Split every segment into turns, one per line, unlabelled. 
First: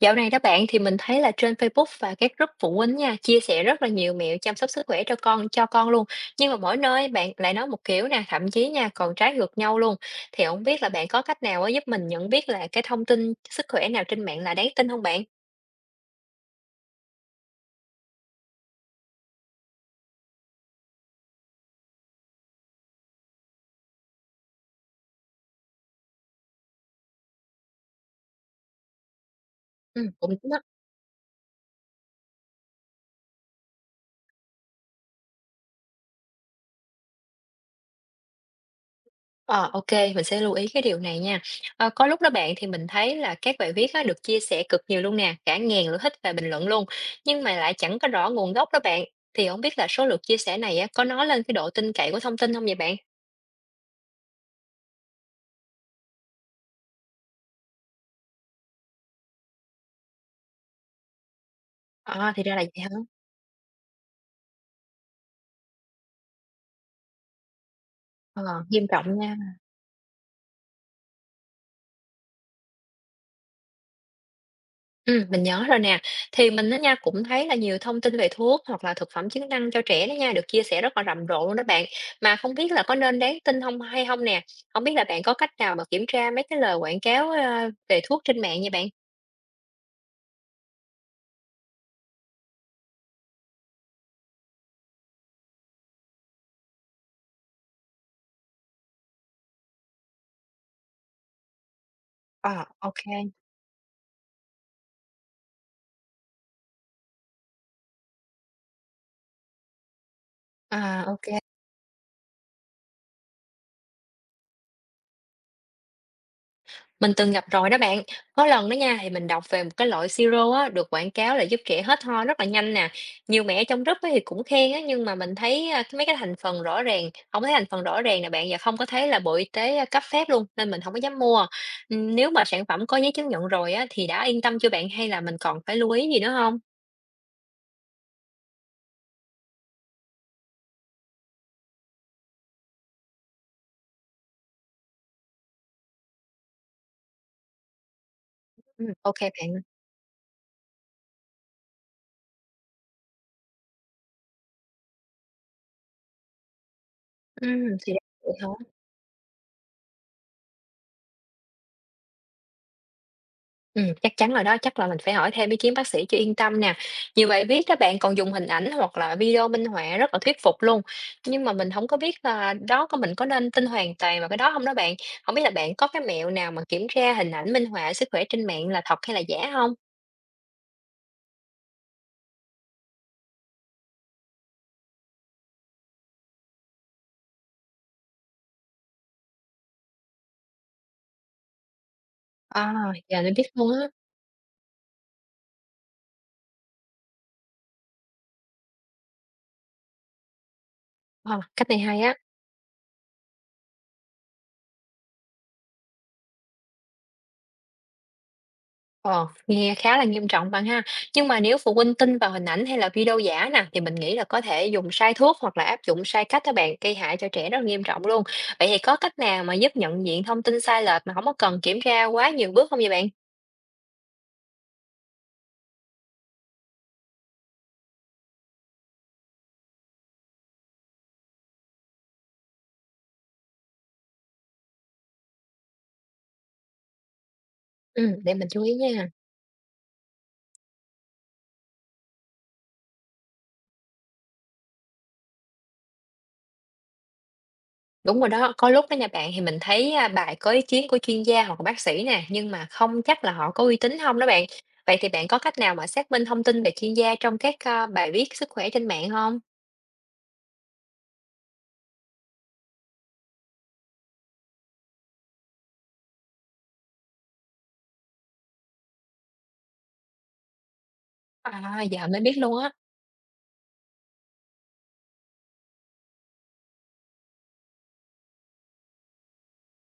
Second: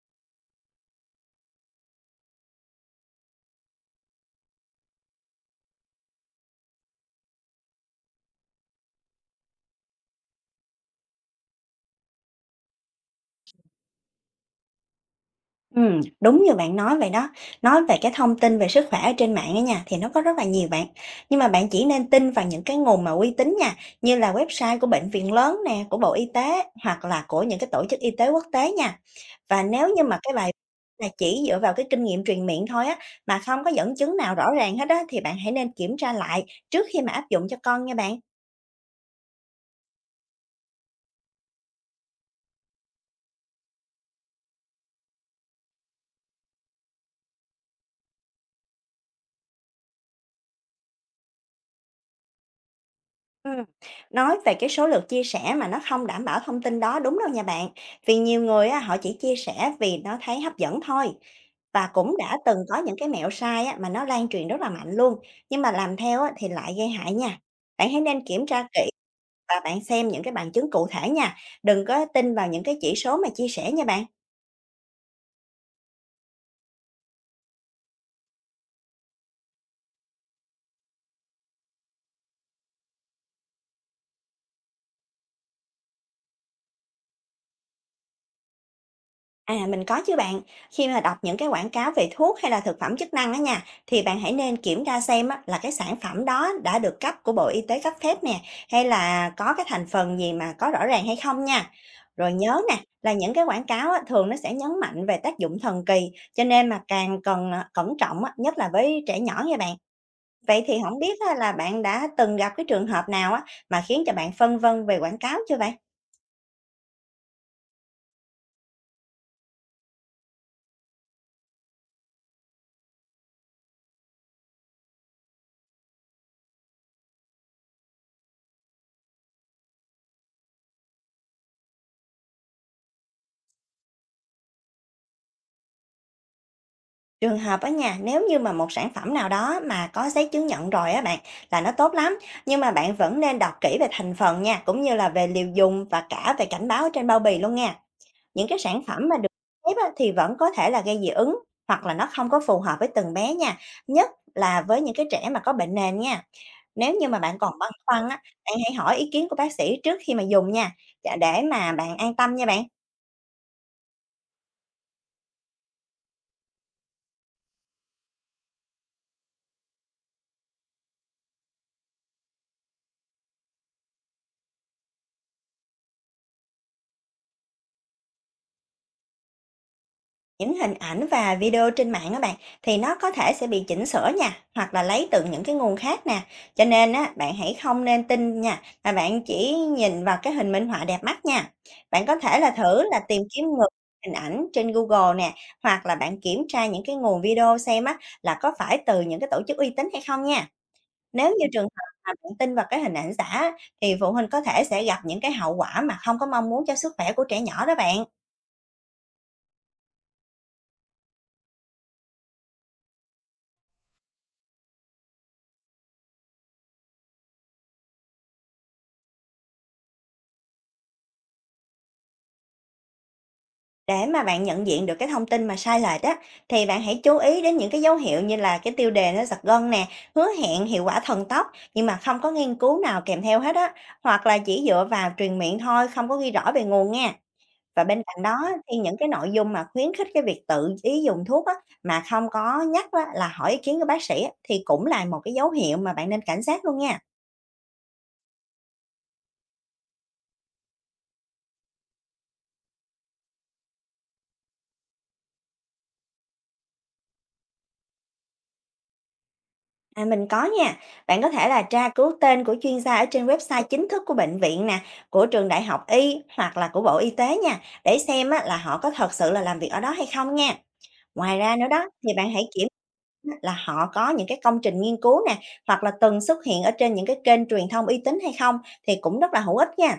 Dạo này đó bạn thì mình thấy là trên Facebook và các group phụ huynh nha chia sẻ rất là nhiều mẹo chăm sóc sức khỏe cho con luôn. Nhưng mà mỗi nơi bạn lại nói một kiểu nè, thậm chí nha còn trái ngược nhau luôn. Thì không biết là bạn có cách nào á giúp mình nhận biết là cái thông tin sức khỏe nào trên mạng là đáng tin không bạn?
Đúng như bạn nói vậy đó. Nói về cái thông tin về sức khỏe ở trên mạng á nha, thì nó có rất là nhiều bạn. Nhưng mà bạn chỉ nên tin vào những cái nguồn mà uy tín nha, như là website của bệnh viện lớn nè, của Bộ Y tế hoặc là của những cái tổ chức y tế quốc tế nha. Và nếu như
Ừ,
mà
cũng
cái
đúng.
bài là chỉ dựa vào cái kinh nghiệm truyền miệng thôi á, mà không có dẫn chứng nào rõ ràng hết á, thì bạn hãy nên kiểm tra lại trước khi mà áp dụng cho con nha bạn.
Ờ, ok, mình sẽ lưu ý cái điều này nha. Ờ, có lúc đó bạn thì mình thấy là các bài viết á, được chia sẻ cực nhiều luôn nè, cả ngàn lượt thích và bình luận luôn, nhưng mà lại chẳng có rõ nguồn gốc đó bạn. Thì không biết là số lượt chia sẻ này á, có nói lên cái độ tin cậy của thông tin không vậy bạn?
Ừm, nói về cái số lượt chia sẻ mà nó không đảm bảo thông tin đó đúng đâu nha bạn. Vì nhiều người á, họ chỉ chia sẻ vì nó thấy hấp dẫn thôi. Và cũng
À,
đã
thì ra
từng
là
có
vậy hả?
những cái mẹo sai á, mà nó lan truyền rất là mạnh luôn, nhưng mà làm theo á, thì lại gây hại nha. Bạn hãy nên kiểm
Ờ,
tra kỹ
nghiêm trọng nha.
và bạn xem những cái bằng chứng cụ thể nha. Đừng có tin vào những cái chỉ số mà chia sẻ nha bạn.
Mình nhớ rồi nè. Thì mình á nha, cũng thấy là nhiều thông tin về thuốc hoặc là thực phẩm chức năng cho trẻ đó nha, được chia sẻ rất là rầm rộ luôn đó bạn. Mà không biết là có nên đáng tin không hay không nè? Không biết là bạn có cách nào mà kiểm tra mấy cái lời quảng cáo, về thuốc trên mạng vậy bạn?
À, mình có chứ bạn. Khi mà đọc những cái quảng cáo về thuốc hay là thực phẩm chức năng á nha, thì bạn hãy nên kiểm tra xem á, là cái sản phẩm đó đã được cấp của Bộ Y tế cấp phép nè, hay là có cái thành phần gì mà có rõ ràng hay không nha. Rồi nhớ
À,
nè,
ok.
là những cái quảng cáo á, thường nó sẽ nhấn mạnh về tác dụng thần kỳ, cho nên mà càng cần cẩn trọng á, nhất là với trẻ nhỏ nha bạn. Vậy thì không
À,
biết
ok.
á, là bạn đã từng gặp cái trường hợp nào á, mà khiến cho bạn phân vân về quảng cáo chưa vậy?
Mình từng gặp rồi đó bạn. Có lần đó nha thì mình đọc về một cái loại siro á được quảng cáo là giúp trẻ hết ho rất là nhanh nè. Nhiều mẹ trong group ấy thì cũng khen á, nhưng mà mình thấy mấy cái thành phần rõ ràng, không thấy thành phần rõ ràng nè bạn, và không có thấy là Bộ Y tế cấp phép luôn nên mình không có dám mua. Ừ, nếu mà sản phẩm có giấy chứng nhận rồi á thì đã yên tâm chưa bạn, hay là mình còn phải lưu ý gì nữa không?
Trường hợp á nha, nếu như mà một sản phẩm nào đó mà có giấy chứng nhận rồi á bạn, là nó tốt lắm, nhưng mà bạn vẫn nên đọc kỹ về thành phần nha, cũng như là về liều dùng và cả về cảnh báo trên bao bì luôn nha. Những cái sản
Ừ,
phẩm mà
ok
được
bạn.
phép á, thì vẫn có thể là gây dị ứng hoặc là nó không có phù hợp với từng bé nha, nhất là với những cái trẻ mà có bệnh nền nha. Nếu như mà bạn
Ừ,
còn băn
thì đó
khoăn á,
vậy
bạn
thôi.
hãy hỏi ý kiến của bác sĩ trước khi mà dùng nha, để mà bạn an tâm nha bạn.
Chắc chắn rồi đó, chắc là mình phải hỏi thêm ý kiến bác sĩ cho yên tâm nè. Nhiều bài viết các bạn còn dùng hình ảnh hoặc là video minh họa rất là thuyết phục luôn. Nhưng mà mình không có biết là đó có mình có nên tin hoàn toàn vào cái đó không đó bạn? Không biết là bạn có cái mẹo nào mà kiểm tra hình ảnh minh họa sức khỏe trên mạng là thật hay là giả không?
Những hình ảnh và video trên mạng á bạn thì nó có thể sẽ bị chỉnh sửa nha, hoặc là lấy từ những cái nguồn khác nè. Cho nên á, bạn hãy không nên tin nha, mà bạn chỉ nhìn vào cái hình minh họa đẹp mắt nha. Bạn có thể là
À,
thử là tìm
giờ mình
kiếm
biết
ngược
luôn á.
hình ảnh trên Google nè, hoặc là bạn kiểm tra những cái nguồn video xem á là có phải từ những cái tổ chức uy tín hay không nha. Nếu
Ờ,
như trường
cách này
hợp
hay
mà
á.
bạn tin vào cái hình ảnh giả á, thì phụ huynh có thể sẽ gặp những cái hậu quả mà không có mong muốn cho sức khỏe của trẻ nhỏ đó bạn.
Ờ, nghe khá là nghiêm trọng bạn ha. Nhưng mà nếu phụ huynh tin vào hình ảnh hay là video giả nè thì mình nghĩ là có thể dùng sai thuốc hoặc là áp dụng sai cách các bạn, gây hại cho trẻ rất là nghiêm trọng luôn. Vậy thì có cách nào mà giúp nhận diện thông tin sai lệch mà không có cần kiểm tra quá nhiều bước không vậy bạn?
Để mà bạn nhận diện được cái thông tin mà sai lệch á, thì bạn hãy chú ý đến những cái dấu hiệu như là cái tiêu đề nó giật gân nè, hứa hẹn hiệu quả thần tốc nhưng mà không có nghiên cứu nào kèm theo hết á, hoặc là chỉ dựa vào truyền miệng thôi, không có ghi rõ về nguồn nha. Và bên
Ừ,
cạnh đó
để mình
á,
chú ý
thì những cái
nha.
nội dung mà khuyến khích cái việc tự ý dùng thuốc á, mà không có nhắc á, là hỏi ý kiến của bác sĩ á, thì cũng là một cái dấu hiệu mà bạn nên cảnh giác luôn nha.
Đúng rồi đó, có lúc đó nha bạn thì mình thấy bài có ý kiến của chuyên gia hoặc là bác sĩ nè, nhưng mà không chắc là họ có uy tín không đó bạn. Vậy thì bạn có cách nào mà xác minh thông tin về chuyên gia trong các bài viết sức khỏe trên mạng không?
À, mình có nha. Bạn có thể là tra cứu tên của chuyên gia ở trên website chính thức của bệnh viện nè, của trường đại học y hoặc là của Bộ Y tế nha, để xem á, là họ có thật sự là làm việc ở đó hay không nha. Ngoài ra nữa
À,
đó
giờ
thì
mới
bạn
biết
hãy
luôn
kiểm
á.
á, là họ có những cái công trình nghiên cứu nè, hoặc là từng xuất hiện ở trên những cái kênh truyền thông uy tín hay không thì cũng rất là hữu ích nha.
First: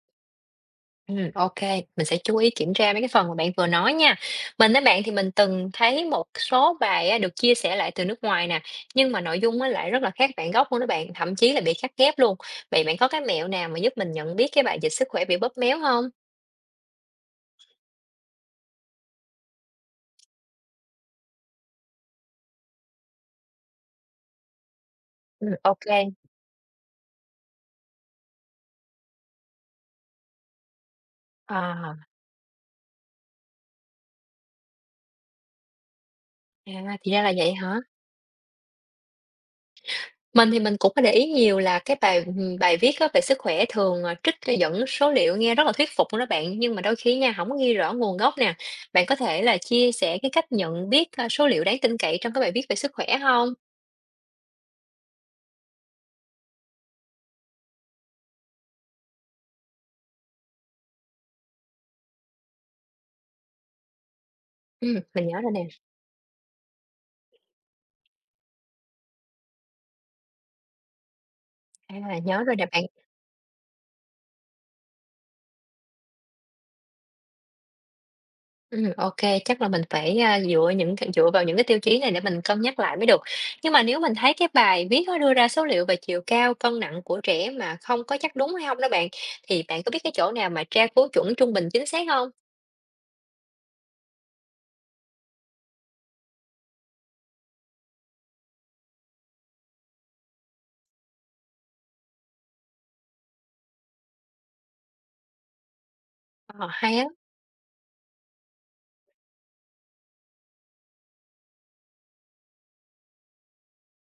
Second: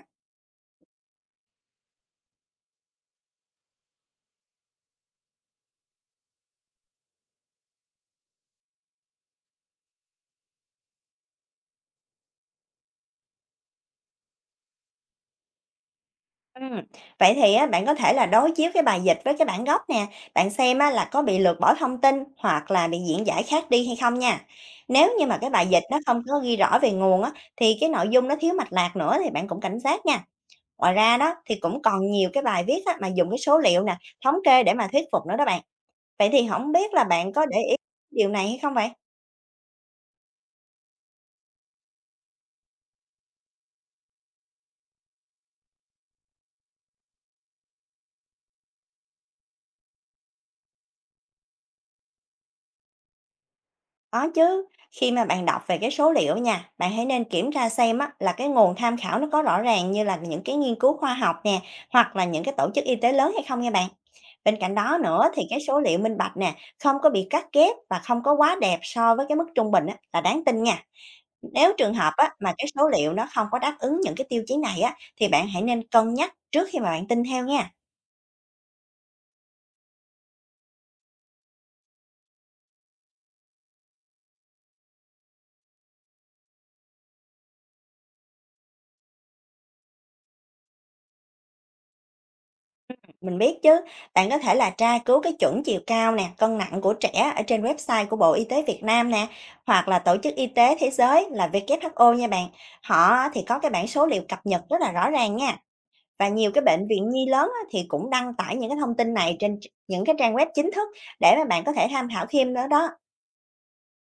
Ô Mình sẽ chú ý kiểm tra mấy cái phần mà bạn vừa nói nha. Mình á bạn thì mình từng thấy một số bài á được chia sẻ lại từ nước ngoài nè, nhưng mà nội dung á lại rất là khác bản gốc luôn đó bạn, thậm chí là bị cắt ghép luôn. Vậy bạn có cái mẹo nào mà giúp mình nhận biết cái bài dịch sức khỏe bị bóp méo không?
Ừm, Vậy thì á, bạn có thể là đối chiếu cái bài dịch với cái bản gốc nè, bạn xem á, là có bị lược bỏ thông tin hoặc là bị diễn giải khác đi hay không nha. Nếu như mà cái bài
Ô
dịch nó không có ghi rõ về nguồn á, thì cái nội dung nó thiếu mạch lạc nữa thì bạn cũng cảnh giác nha. Ngoài ra đó thì cũng
À,
còn nhiều cái bài viết á, mà dùng cái số liệu nè, thống kê để mà thuyết phục nữa đó bạn. Vậy thì không biết là
thì ra
bạn
là
có
vậy
để ý
hả?
điều này hay không vậy?
Mình thì mình cũng có để ý nhiều là bài viết á về sức khỏe thường, trích ra dẫn số liệu nghe rất là thuyết phục luôn đó bạn, nhưng mà đôi khi nha, không có ghi rõ nguồn gốc nè. Bạn có thể là chia sẻ cái cách nhận biết, số liệu đáng tin cậy trong các bài viết về sức khỏe không?
Có chứ, khi mà bạn đọc về cái số liệu nha, bạn hãy nên kiểm tra xem á, là cái nguồn tham khảo nó có rõ ràng như là những cái nghiên cứu khoa học nè, hoặc là những cái tổ chức y tế lớn hay không nha bạn. Bên cạnh đó
Mình
nữa
nhớ
thì
rồi
cái
nè.
số liệu minh bạch nè, không có bị cắt ghép và không có quá đẹp so với cái mức trung bình á, là đáng tin nha. Nếu trường hợp
À,
á,
nhớ
mà
rồi nè
cái
bạn.
số liệu nó không có đáp ứng những cái tiêu chí này á, thì bạn hãy nên cân nhắc trước khi mà bạn tin theo nha.
Ô Chắc là mình phải, a, dựa những c dựa vào những cái tiêu chí này để mình cân nhắc lại mới được. Nhưng mà nếu mình thấy cái bài viết nó đưa ra số liệu về chiều cao, cân nặng của trẻ mà không có chắc đúng hay không đó bạn, thì bạn có biết cái chỗ nào mà tra cứu chuẩn trung bình chính xác không?
Mình biết chứ, bạn có thể là tra cứu cái chuẩn chiều cao nè, cân nặng của trẻ ở trên website của Bộ Y tế Việt Nam nè, hoặc là Tổ chức Y tế Thế giới là WHO nha bạn. Họ á thì có cái bảng số liệu cập nhật rất là rõ ràng nha. Và nhiều cái
Ờ,
bệnh
hay á.
viện nhi lớn á thì cũng đăng tải những cái thông tin này trên những cái trang web chính thức để mà bạn có thể tham khảo thêm nữa đó.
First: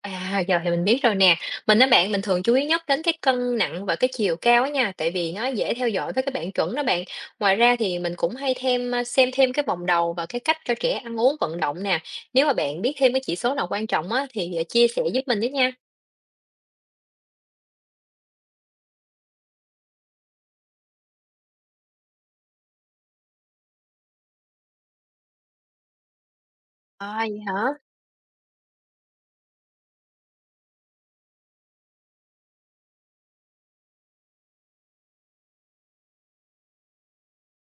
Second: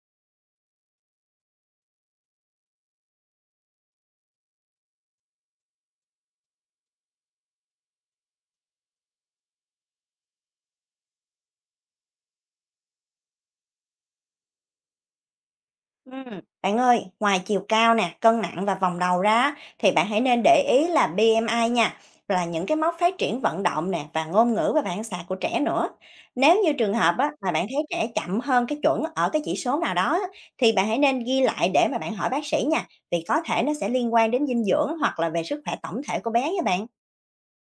À, giờ thì mình biết rồi nè. Mình nói bạn, mình thường chú ý nhất đến cái cân nặng và cái chiều cao á nha, tại vì nó dễ theo dõi với cái bảng chuẩn đó bạn. Ngoài ra thì mình cũng xem thêm cái vòng đầu và cái cách cho trẻ ăn uống vận động nè. Nếu mà bạn biết thêm cái chỉ số nào quan trọng á thì chia sẻ giúp mình với nha.
Ừm, Bạn ơi, ngoài chiều cao nè, cân nặng và vòng đầu ra á, thì bạn hãy nên để ý là BMI nha, là những cái mốc phát triển vận động nè và ngôn ngữ và phản xạ của trẻ nữa. Nếu như trường hợp
À,
á,
vậy
mà
hả?
bạn thấy trẻ chậm hơn cái chuẩn ở cái chỉ số nào đó á, thì bạn hãy nên ghi lại để mà bạn hỏi bác sĩ nha, vì có thể nó sẽ liên quan đến dinh dưỡng hoặc là về sức khỏe tổng thể của bé nha bạn.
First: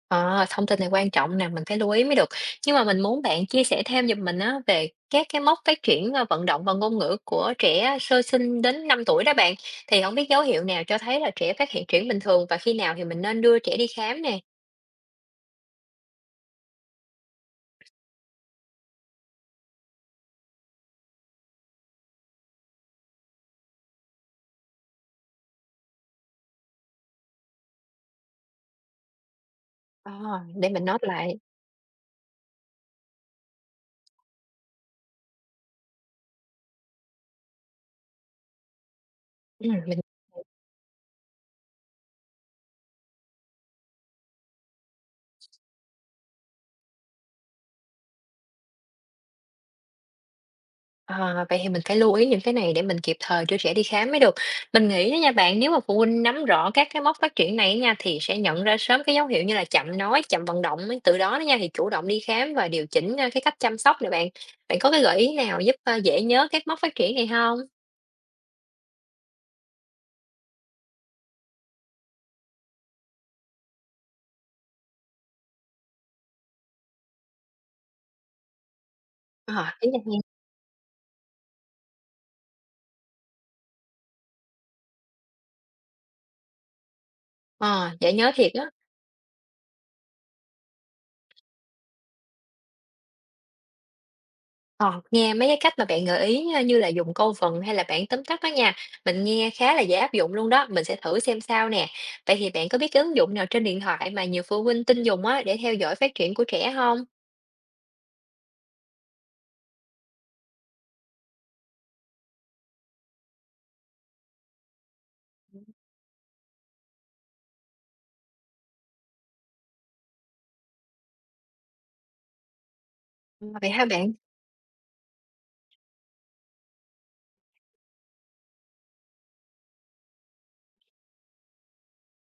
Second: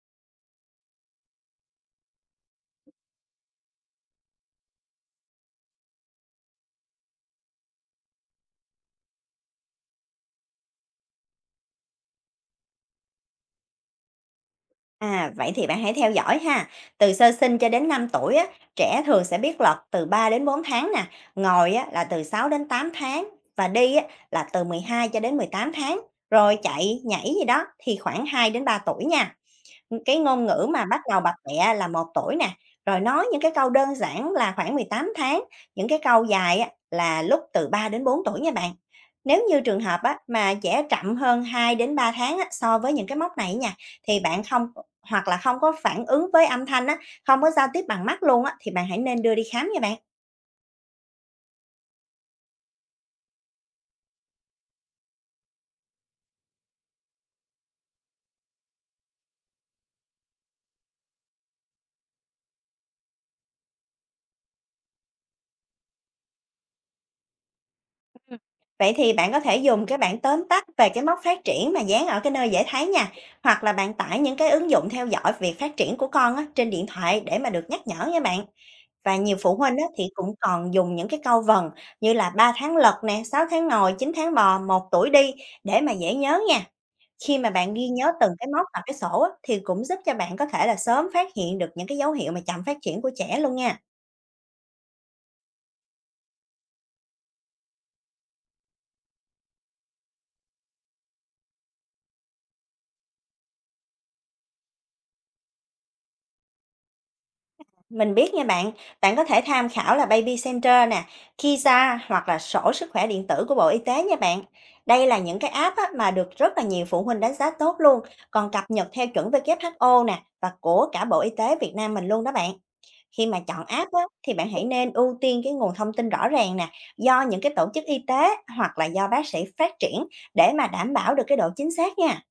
À, thông tin này quan trọng nè, mình phải lưu ý mới được. Nhưng mà mình muốn bạn chia sẻ thêm giùm mình á về các cái mốc phát triển vận động và ngôn ngữ của trẻ sơ sinh đến 5 tuổi đó bạn. Thì không biết dấu hiệu nào cho thấy là trẻ phát hiện chuyển bình thường, và khi nào thì mình nên đưa trẻ đi khám nè.
À, vậy thì bạn hãy theo dõi ha. Từ sơ sinh cho đến 5 tuổi á, trẻ thường sẽ biết lật từ 3 đến 4 tháng nè, ngồi á, là từ 6 đến 8 tháng và đi á, là từ 12 cho đến 18 tháng, rồi chạy, nhảy gì đó thì khoảng 2 đến 3 tuổi nha.
À,
Cái ngôn ngữ
để
mà
mình
bắt
note
đầu bập
lại.
bẹ là 1 tuổi nè, rồi nói những cái câu đơn giản là khoảng 18 tháng, những cái câu dài á là lúc từ 3 đến 4 tuổi nha bạn. Nếu như
Ừ,
trường hợp
mình.
á mà trẻ chậm hơn 2 đến 3 tháng á so với những cái mốc này nha, thì bạn không hoặc là không có phản ứng với âm thanh á, không có giao tiếp bằng mắt luôn á, thì bạn hãy nên đưa đi khám nha bạn.
À, vậy thì mình phải lưu ý những cái này để mình kịp thời đưa trẻ đi khám mới được. Mình nghĩ đó nha bạn, nếu mà phụ huynh nắm rõ các cái mốc phát triển này nha thì sẽ nhận ra sớm cái dấu hiệu như là chậm nói, chậm vận động ấy. Từ đó đó nha thì chủ động đi khám và điều chỉnh cái cách chăm sóc này bạn. Bạn có cái gợi ý nào giúp dễ nhớ các mốc phát triển này không?
Vậy thì bạn có thể dùng cái bảng tóm tắt về cái mốc phát triển mà dán ở cái nơi dễ thấy nha, hoặc là bạn tải những cái ứng dụng theo dõi việc phát triển của con á, trên điện thoại để mà được nhắc nhở nha bạn. Và nhiều phụ
Ờ.
huynh á, thì cũng còn dùng những cái câu vần như là 3 tháng lật nè, 6 tháng ngồi, 9 tháng bò, 1 tuổi đi để mà dễ nhớ nha. Khi mà bạn ghi
Ờ,
nhớ
dễ
từng
nhớ
cái
thiệt
mốc
á.
vào cái sổ á, thì cũng giúp cho bạn có thể là sớm phát hiện được những cái dấu hiệu mà chậm phát triển của trẻ luôn nha.
Ờ, nghe mấy cái cách mà bạn gợi ý á, như là dùng câu vần hay là bảng tóm tắt đó nha, mình nghe khá là dễ áp dụng luôn đó, mình sẽ thử xem sao nè. Vậy thì bạn có biết cái ứng dụng nào trên điện thoại mà nhiều phụ huynh tin dùng á để theo dõi phát triển của trẻ không?
Mình biết nha bạn, bạn có thể tham khảo là Baby Center nè, Kiza hoặc là sổ sức khỏe điện tử của Bộ Y tế nha bạn. Đây là những cái app á, mà được rất là nhiều phụ huynh đánh giá tốt luôn, còn cập nhật theo chuẩn WHO nè và của cả Bộ Y tế Việt Nam mình luôn đó bạn. Khi mà
Ừ,
chọn
vậy hả
app á,
bạn?
thì bạn hãy nên ưu tiên cái nguồn thông tin rõ ràng nè, do những cái tổ chức y tế hoặc là do bác sĩ phát triển để mà đảm bảo được cái độ chính xác nha.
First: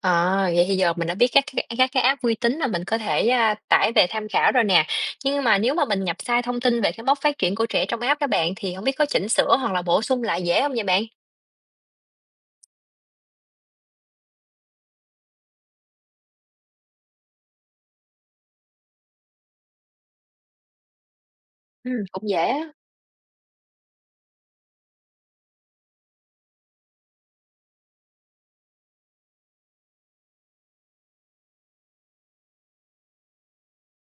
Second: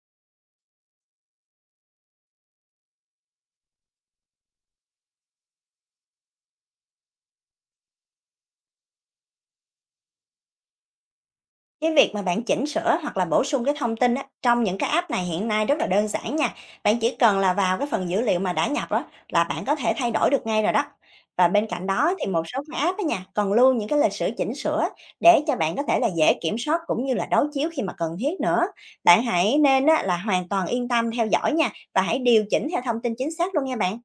Ờ, vậy thì giờ mình đã biết các cái app uy tín là mình có thể tải về tham khảo rồi nè. Nhưng mà nếu mà mình nhập sai thông tin về cái mốc phát triển của trẻ trong app đó bạn thì không biết có chỉnh sửa hoặc là bổ sung lại dễ không vậy bạn?
Cái việc mà bạn chỉnh sửa hoặc là bổ sung cái thông tin á, trong những cái app này hiện nay rất là đơn giản nha. Bạn chỉ cần là vào cái phần dữ liệu mà đã nhập đó là bạn có thể thay đổi được ngay rồi đó. Và bên cạnh
Ừ,
đó thì
cũng dễ
một số
á.
cái app á nha, còn lưu những cái lịch sử chỉnh sửa để cho bạn có thể là dễ kiểm soát cũng như là đối chiếu khi mà cần thiết nữa. Bạn hãy nên á, là hoàn toàn yên tâm theo dõi nha và hãy điều chỉnh theo thông tin chính xác luôn nha bạn.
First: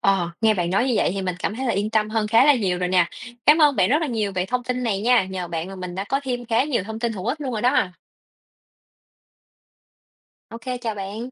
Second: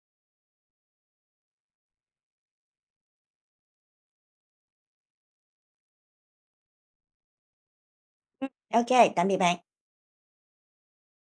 Ờ, nghe bạn nói như vậy thì mình cảm thấy là yên tâm hơn khá là nhiều rồi nè. Cảm ơn bạn rất là nhiều về thông tin này nha. Nhờ bạn mà mình đã có thêm khá nhiều thông tin hữu ích luôn rồi đó.
Ừ, Ok, tạm biệt bạn.
OK, chào bạn.